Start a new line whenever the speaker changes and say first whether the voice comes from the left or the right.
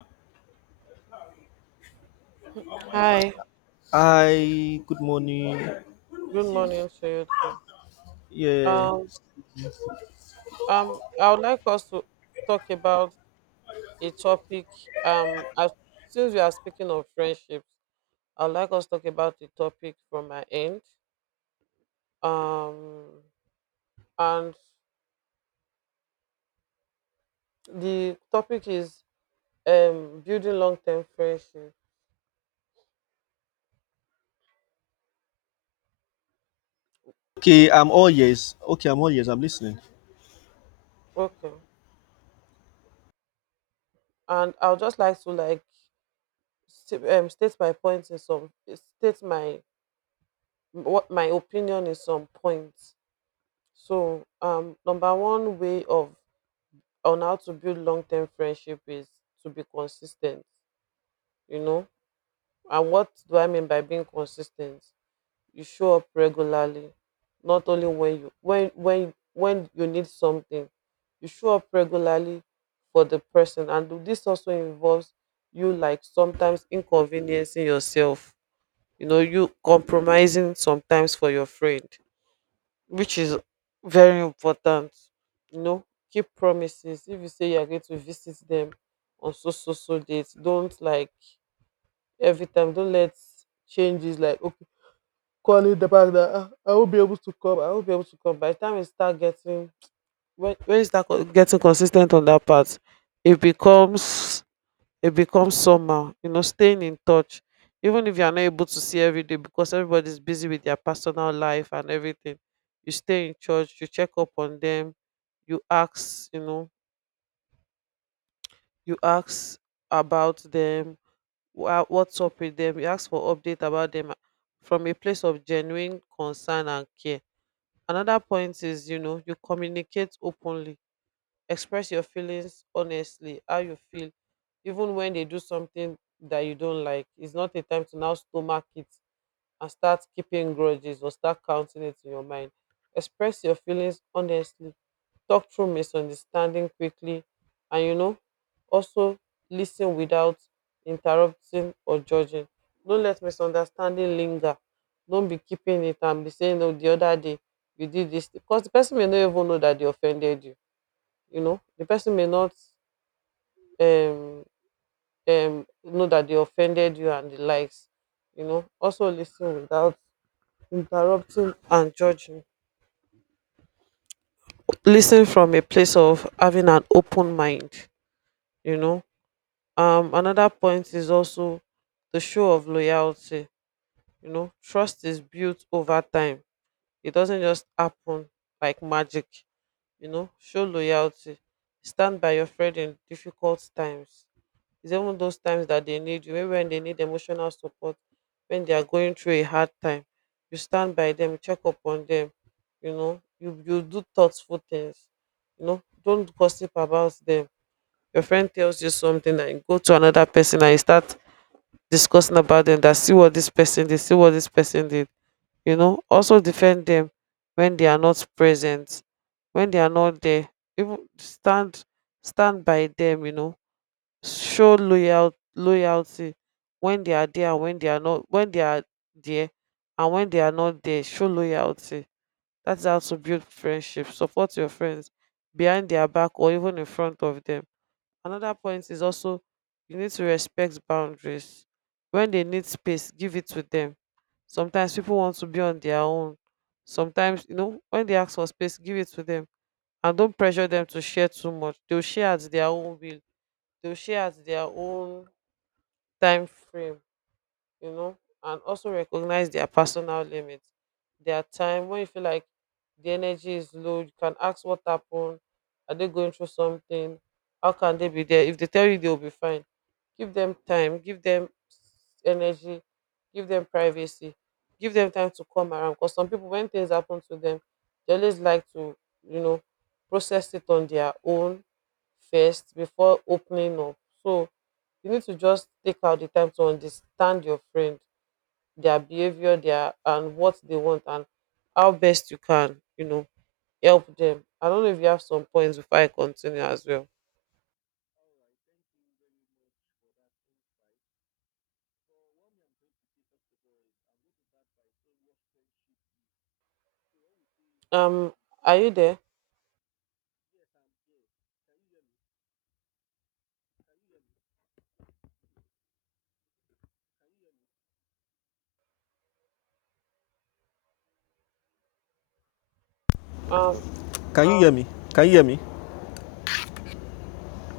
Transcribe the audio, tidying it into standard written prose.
right: Hi,
left: Hi, good morning.
right: good morning to you too.
left: Yeah.
right: Um, I would like us to talk about a topic. Um, as, since we are speaking of friendships, I would like us to talk about the topic from my end. Um, and the topic is building long-term friendship.
left: Okay, I'm all ears. I'm listening.
right: Okay, and I would just like to like state my points in some state my what my opinion in some points. So number one way of on how to build long-term friendship is to be consistent, you know. And what do I mean by being consistent? You show up regularly, not only when you need something. You show up regularly for the person, and this also involves you like sometimes inconveniencing yourself, you know, you compromising sometimes for your friend, which is very important. You know, keep promises. If you say you are going to visit them on so so so dates, don't like every time. Don't let changes like okay, calling the back that, "Ah, I won't be able to come. I won't be able to come." By the time you start getting, when you start getting consistent on that part, it becomes, somehow, you know, staying in touch. Even if you are not able to see every day, because everybody is busy with their personal life and everything, you stay in church, you check up on them, you ask, you know, you ask about them. What's up with them? You ask for update about them from a place of genuine concern and care. Another point is, you know, you communicate openly. Express your feelings honestly, how you feel. Even when they do something that you don't like, it's not a time to now stomach it and start keeping grudges or start counting it in your mind. Express your feelings honestly. Talk through misunderstanding quickly, and, you know, also listen without interrupting or judging. Don't let misunderstanding linger. Don't be keeping it and be saying, oh, the other day you did this, because the person may not even know that they offended you. You know, the person may not um know that they offended you and the likes. You know, also listen without interrupting and judging. Listen from a place of having an open mind, you know. Another point is also the show of loyalty. You know, trust is built over time. It doesn't just happen like magic. You know, show loyalty. Stand by your friend in difficult times. It's even those times that they need you, maybe when they need emotional support, when they are going through a hard time, you stand by them, you check up on them, you know, you do thoughtful things. You know, don't gossip about them. Your friend tells you something and you go to another person and you start discussing about them, that see what this person did, see what this person did. You know, also defend them when they are not present, when they are not there. Even stand by them. You know, show loyalty when they are there and when they are not, when they are there and when they are not there. Show loyalty. That's how to build friendship. Support your friends behind their back or even in front of them. Another point is also you need to respect boundaries. When they need space, give it to them. Sometimes people want to be on their own. Sometimes, you know, when they ask for space, give it to them, and don't pressure them to share too much. They'll share at their own will, they'll share at their own time frame, you know. And also recognize their personal limits, their time. When you feel like the energy is low, you can ask what happened. Are they going through something? How can they be there? If they tell you they'll be fine, give them time, give them energy, give them privacy, give them time to come around. Because some people, when things happen to them, they always like to, you know, process it on their own first before opening up. So you need to just take out the time to understand your friend, their behavior, their and what they want, and how best you can, you know, help them. I don't know if you have some points before I continue as well. Um, are you there? Um,
left: Can you hear me? Can you hear me?